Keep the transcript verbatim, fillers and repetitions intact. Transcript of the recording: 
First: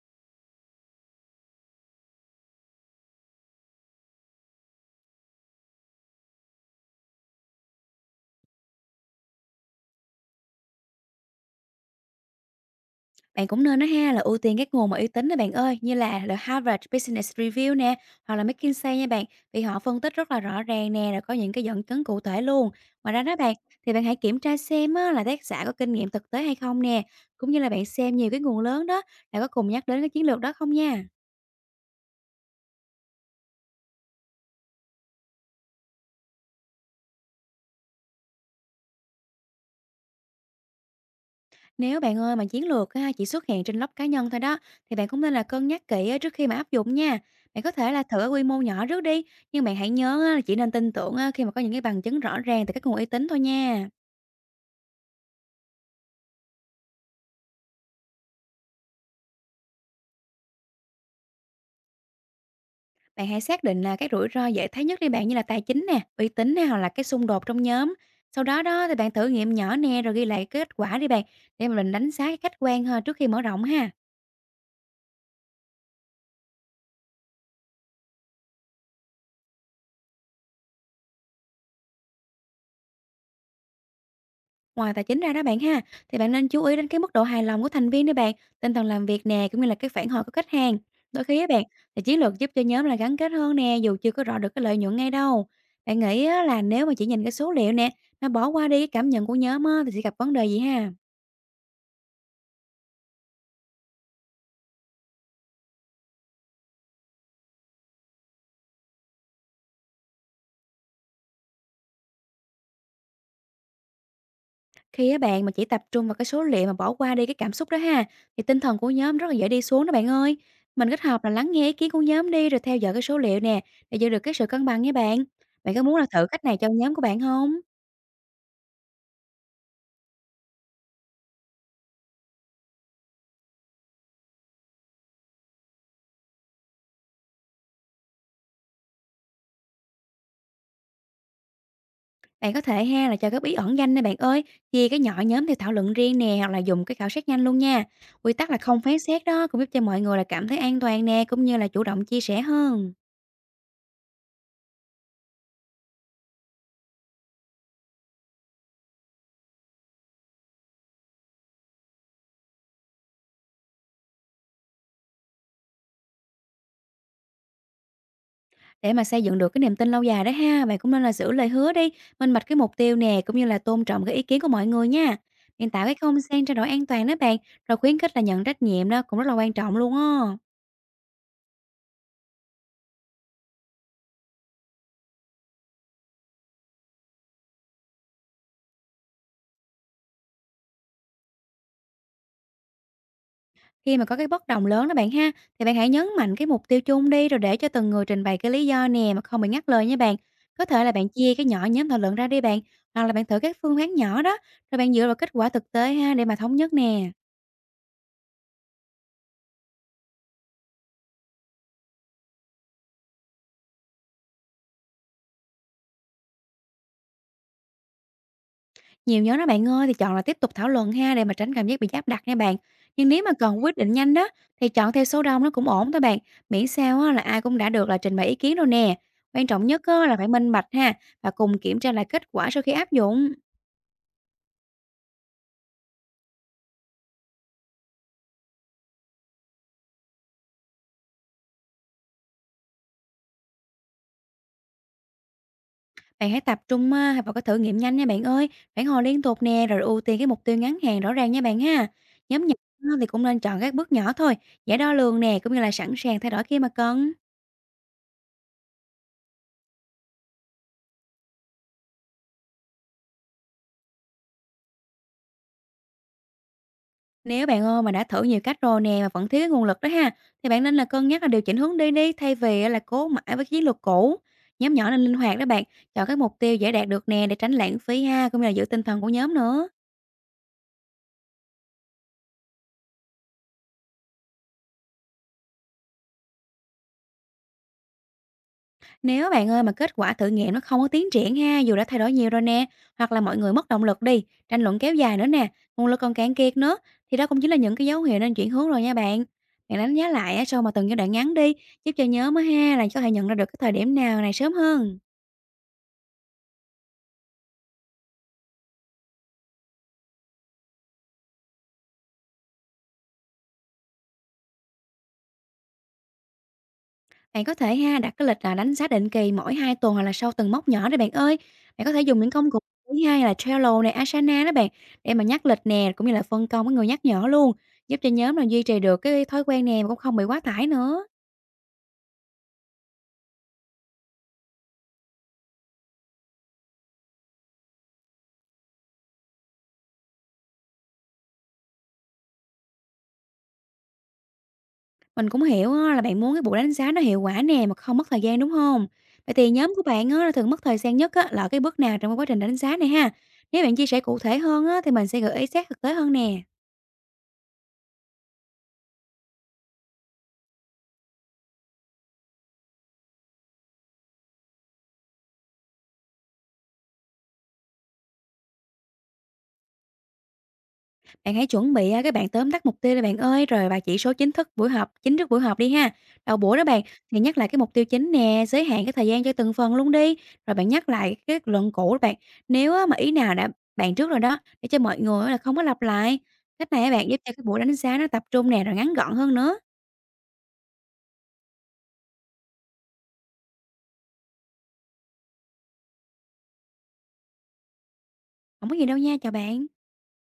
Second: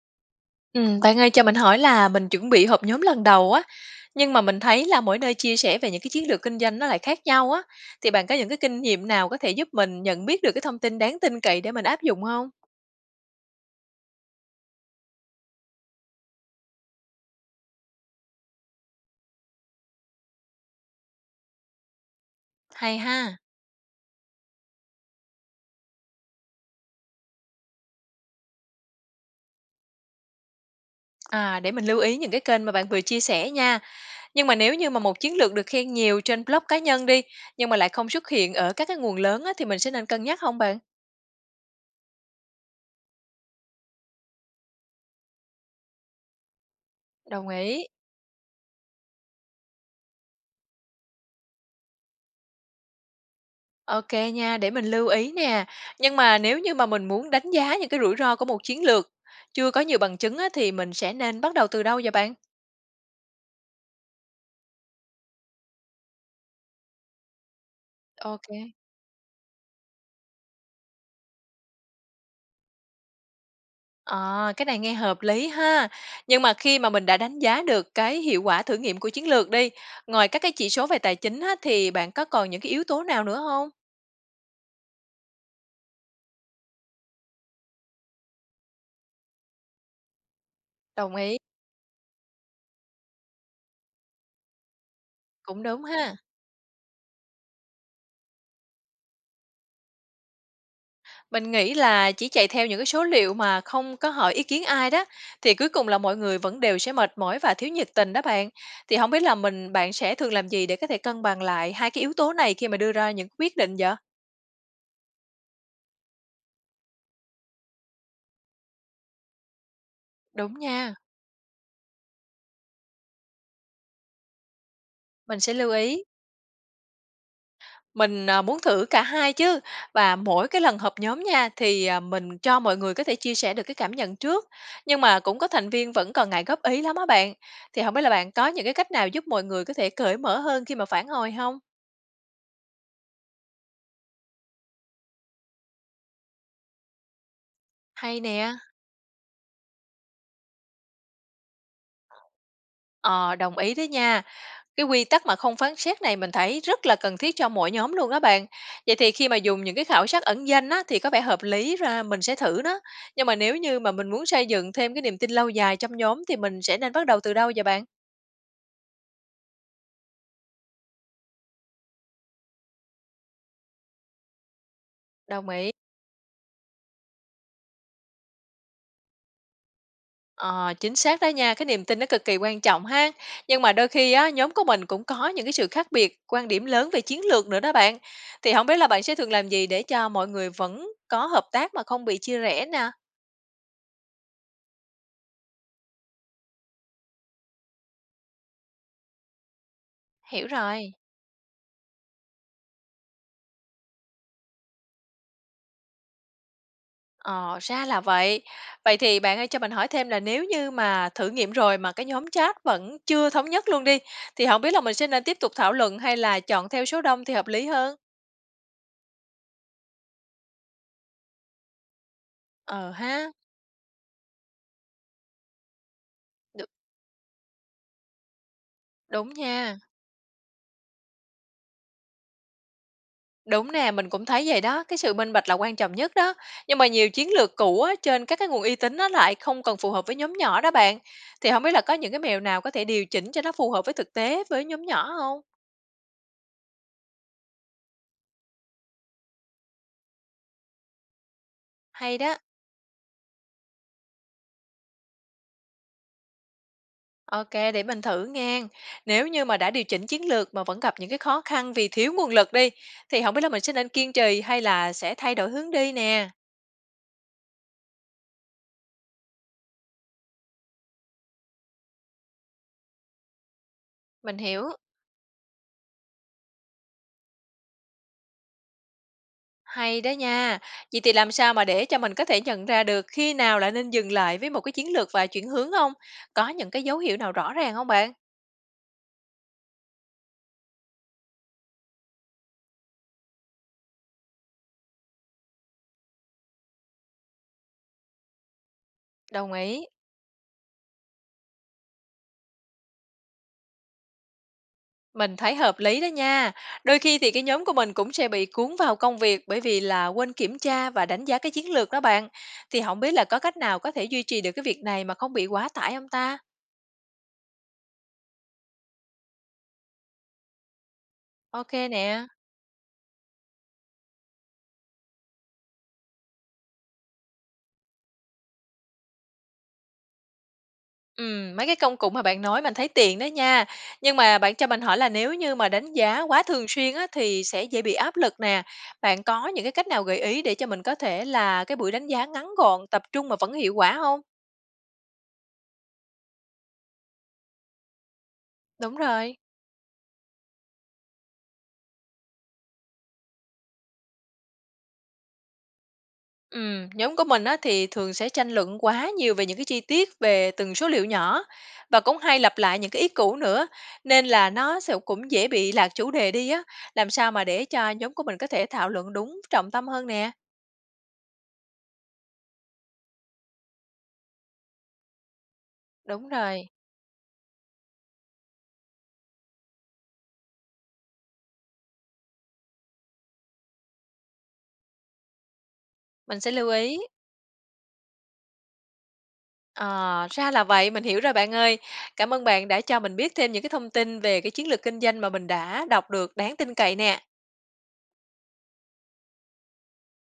Ừm, bạn ơi cho mình hỏi là mình chuẩn bị họp nhóm lần đầu á, nhưng mà mình thấy là mỗi nơi chia sẻ về những cái chiến lược kinh doanh nó lại khác nhau á, thì bạn có những cái kinh nghiệm nào có thể giúp mình nhận biết được cái thông tin đáng tin cậy để mình áp dụng không? Bạn cũng nên á ha, là ưu tiên các nguồn mà uy tín đó bạn ơi, như là The Harvard Business Review nè, hoặc là McKinsey nha bạn, vì họ phân tích rất là rõ ràng nè, rồi có những cái dẫn chứng cụ thể luôn. Hay Ngoài ra đó ha. bạn, thì bạn hãy kiểm tra xem á, là tác giả có kinh nghiệm thực tế hay không nè, cũng như là bạn xem nhiều cái nguồn lớn đó, đã có cùng nhắc đến cái chiến lược đó không nha. À, để mình lưu ý những cái kênh mà bạn vừa chia sẻ nha. Nhưng mà nếu như mà một chiến lược được khen nhiều trên blog cá nhân đi, nhưng mà lại không xuất hiện ở các cái nguồn lớn á, thì mình sẽ nên cân nhắc không bạn? Nếu bạn ơi mà chiến lược á, chỉ xuất hiện trên blog cá nhân thôi đó, thì bạn cũng nên là cân nhắc kỹ á, trước khi mà áp dụng nha. Đồng Bạn có ý. thể là thử ở quy mô nhỏ trước đi, nhưng bạn hãy nhớ á, là chỉ nên tin tưởng á, khi mà có những cái bằng chứng rõ ràng từ các nguồn uy tín thôi nha. OK nha, để mình lưu ý nè. Nhưng mà nếu như mà mình muốn đánh giá những cái rủi ro của một chiến lược chưa có nhiều bằng chứng á, thì mình sẽ nên bắt đầu từ đâu vậy bạn? Bạn hãy xác định là các rủi ro dễ thấy nhất đi bạn, như là tài chính nè, uy tín nè, hoặc là cái xung đột trong nhóm. Sau OK. đó đó À, thì bạn thử nghiệm nhỏ nè, rồi ghi lại kết quả đi bạn, để mà mình đánh giá cái khách quan hơn trước khi mở rộng ha. cái này nghe hợp lý ha. Nhưng mà khi mà mình đã đánh giá được cái hiệu quả thử nghiệm của chiến lược đi, ngoài các cái chỉ số về tài chính á, thì bạn có còn những cái yếu tố nào nữa không? Ngoài tài chính ra đó bạn ha, thì bạn nên chú ý đến cái mức độ hài lòng của thành viên đấy bạn, tinh thần làm việc nè, cũng như là cái phản hồi của khách hàng. Đồng Đôi ý, khi á bạn, thì chiến lược giúp cho nhóm là gắn kết hơn nè, dù chưa có rõ được cái lợi nhuận ngay đâu. cũng đúng Bạn ha. nghĩ á, là nếu mà chỉ nhìn cái số liệu nè, mà bỏ qua đi cái cảm nhận của nhóm á, thì sẽ gặp vấn đề gì ha? Mình nghĩ là chỉ chạy theo những cái số liệu mà không có hỏi ý kiến ai đó, thì cuối cùng là mọi người vẫn đều sẽ mệt mỏi và thiếu nhiệt tình đó bạn. Thì không biết là mình bạn sẽ thường làm gì để có thể cân bằng lại hai cái yếu tố này khi mà đưa ra những quyết định vậy? Khi á bạn mà chỉ tập trung vào cái số liệu mà bỏ qua đi cái cảm xúc đó ha, thì tinh thần của nhóm rất là dễ đi xuống đó bạn ơi. Đúng Mình nha, kết hợp là lắng nghe ý kiến của nhóm đi, rồi theo dõi cái số liệu nè, để giữ được cái sự cân bằng nha bạn. mình sẽ lưu Bạn có muốn ý. là thử cách này cho nhóm của bạn không? Mình, à, muốn thử cả hai chứ, và mỗi cái lần họp nhóm nha, thì, à, mình cho mọi người có thể chia sẻ được cái cảm nhận trước, nhưng mà cũng có thành viên vẫn còn ngại góp ý lắm á bạn. Thì không biết là bạn có những cái cách nào giúp mọi người có thể cởi mở hơn khi mà phản hồi không? Bạn có thể ha là cho góp ý ẩn danh nè bạn ơi, chia cái nhỏ nhóm theo thảo luận riêng nè, hoặc là dùng cái khảo sát nhanh luôn nha. Hay Quy tắc nè. là không phán xét đó cũng giúp cho mọi người là cảm thấy an toàn nè, cũng như là chủ động chia sẻ hơn. Ờ, đồng ý đó nha. Cái quy tắc mà không phán xét này mình thấy rất là cần thiết cho mỗi nhóm luôn đó bạn. Vậy thì khi mà dùng những cái khảo sát ẩn danh á, thì có vẻ hợp lý ra mình sẽ thử nó. Nhưng mà nếu như mà mình muốn xây dựng thêm cái niềm tin lâu dài trong nhóm thì mình sẽ nên bắt đầu từ đâu vậy bạn? Để mà xây dựng được cái niềm tin lâu dài đó ha, bạn cũng nên là giữ lời hứa đi, minh bạch cái mục tiêu nè, cũng như là tôn trọng cái ý kiến của mọi người nha. Đồng Bạn ý. tạo cái không gian trao đổi an toàn đó bạn, rồi khuyến khích là nhận trách nhiệm đó cũng rất là quan trọng luôn á. Ờ, chính xác đó nha, cái niềm tin nó cực kỳ quan trọng ha. Nhưng mà đôi khi á, nhóm của mình cũng có những cái sự khác biệt, quan điểm lớn về chiến lược nữa đó bạn. Thì không biết là bạn sẽ thường làm gì để cho mọi người vẫn có hợp tác mà không bị chia rẽ nè. Khi mà có cái bất đồng lớn đó bạn ha, thì bạn hãy nhấn mạnh cái mục tiêu chung đi, rồi để cho từng người trình bày cái lý do nè mà không bị ngắt lời nha bạn. Hiểu Có thể là rồi. bạn chia cái nhỏ nhóm thảo luận ra đi bạn, hoặc là bạn thử các phương án nhỏ đó, rồi bạn dựa vào kết quả thực tế ha để mà thống nhất nè. Ờ, ra là vậy. Vậy thì bạn ơi cho mình hỏi thêm là nếu như mà thử nghiệm rồi mà cái nhóm chat vẫn chưa thống nhất luôn đi, thì không biết là mình sẽ nên tiếp tục thảo luận hay là chọn theo số đông thì hợp lý hơn? Nhiều nhóm đó bạn ơi thì chọn là tiếp tục thảo luận ha để mà tránh cảm giác bị áp đặt nha bạn. Ờ Nhưng nếu ha, mà cần quyết định nhanh đó, thì chọn theo số đông nó cũng ổn thôi bạn, đ miễn sao á, là ai cũng đã được là trình bày ý kiến rồi nè. đúng Quan trọng nha. nhất á, là phải minh bạch ha, và cùng kiểm tra lại kết quả sau khi áp dụng. Đúng nè, mình cũng thấy vậy đó, cái sự minh bạch là quan trọng nhất đó. Nhưng mà nhiều chiến lược cũ á, trên các cái nguồn uy tín nó lại không còn phù hợp với nhóm nhỏ đó bạn. Thì không biết là có những cái mẹo nào có thể điều chỉnh cho nó phù hợp với thực tế với nhóm nhỏ không? Bạn hãy tập trung à, vào cái thử nghiệm nhanh nha bạn ơi, phản hồi liên tục nè, rồi ưu tiên cái mục tiêu ngắn hạn rõ ràng nha bạn ha. Hay đó. Nhóm nhỏ thì cũng nên chọn các bước nhỏ thôi, dễ đo lường nè, cũng như là sẵn sàng thay đổi khi mà cần. OK, để mình thử nghe. Nếu như mà đã điều chỉnh chiến lược mà vẫn gặp những cái khó khăn vì thiếu nguồn lực đi, thì không biết là mình sẽ nên kiên trì hay là sẽ thay đổi hướng đi nè? Nếu bạn ơi mà đã thử nhiều cách rồi nè mà vẫn thiếu cái nguồn lực đó ha, thì bạn nên là cân nhắc là điều chỉnh hướng đi đi, thay vì là cố mãi với chiến lược cũ. Mình hiểu, Nhóm nhỏ nên linh hoạt đó bạn, chọn các mục tiêu dễ đạt được nè để tránh lãng phí ha, cũng như là giữ tinh thần của nhóm nữa. hay đó nha. Vậy thì làm sao mà để cho mình có thể nhận ra được khi nào là nên dừng lại với một cái chiến lược và chuyển hướng không? Có những cái dấu hiệu nào rõ ràng không bạn? Nếu bạn ơi mà kết quả thử nghiệm nó không có tiến triển ha, dù đã thay đổi nhiều rồi nè, hoặc là mọi người mất động lực đi, tranh luận kéo dài nữa nè, nguồn lực còn cạn kiệt nữa, thì đó cũng chính là những cái dấu hiệu nên chuyển hướng rồi nha bạn. Đồng Bạn ý. đánh giá lại á, sau mà từng giai đoạn ngắn đi, giúp cho nhớ mới ha là có thể nhận ra được cái thời điểm nào này sớm hơn. Mình thấy hợp lý đó nha. Đôi khi thì cái nhóm của mình cũng sẽ bị cuốn vào công việc bởi vì là quên kiểm tra và đánh giá cái chiến lược đó bạn. Thì không biết là có cách nào có thể duy trì được cái việc này mà không bị quá tải không ta? Bạn có thể ha đặt cái lịch là đánh giá định kỳ mỗi hai tuần, hoặc là sau từng mốc nhỏ đấy bạn ơi. OK Bạn có thể dùng nè. những công cụ thứ hai là Trello này, Asana đó bạn, để mà nhắc lịch nè, cũng như là phân công với người nhắc nhở luôn, giúp cho nhóm là duy trì được cái thói quen nè mà cũng không bị quá tải nữa. Ừ, mấy cái công cụ mà bạn nói mình thấy tiện đó nha. Nhưng mà bạn cho mình hỏi là nếu như mà đánh giá quá thường xuyên á, thì sẽ dễ bị áp lực nè. Bạn có những cái cách nào gợi ý để cho mình có thể là cái buổi đánh giá ngắn gọn, tập trung mà vẫn hiệu quả không? Mình cũng hiểu á là bạn muốn cái buổi đánh giá nó hiệu quả nè mà không mất thời gian, đúng không? Đúng Vậy rồi. thì nhóm của bạn á là thường mất thời gian nhất á là cái bước nào trong cái quá trình đánh giá này ha? Nếu bạn chia sẻ cụ thể hơn á thì mình sẽ gợi ý sát thực tế hơn nè. Ừm, nhóm của mình á, thì thường sẽ tranh luận quá nhiều về những cái chi tiết về từng số liệu nhỏ và cũng hay lặp lại những cái ý cũ nữa nên là nó sẽ cũng dễ bị lạc chủ đề đi á. Làm sao mà để cho nhóm của mình có thể thảo luận đúng trọng tâm hơn nè. Bạn hãy chuẩn bị, a, cái bạn tóm tắt mục tiêu đi bạn ơi, rồi và chỉ số chính thức buổi họp chính trước buổi họp đi ha. Đúng Đầu buổi đó rồi, bạn thì nhắc lại cái mục tiêu chính nè, giới hạn cái thời gian cho từng phần luôn đi, rồi bạn nhắc lại cái kết luận cũ đó bạn, nếu á mà ý nào đã bạn trước rồi đó, để cho mọi người á là không có lặp lại. mình sẽ lưu Cách này á ý. bạn giúp cho cái buổi đánh giá nó tập trung nè, rồi ngắn gọn hơn nữa. Ờ, ra là vậy, mình hiểu rồi bạn ơi. Cảm ơn bạn đã cho mình biết thêm những cái thông tin về cái chiến lược kinh doanh mà mình đã đọc được đáng tin cậy nè. Không có gì đâu nha, chào bạn.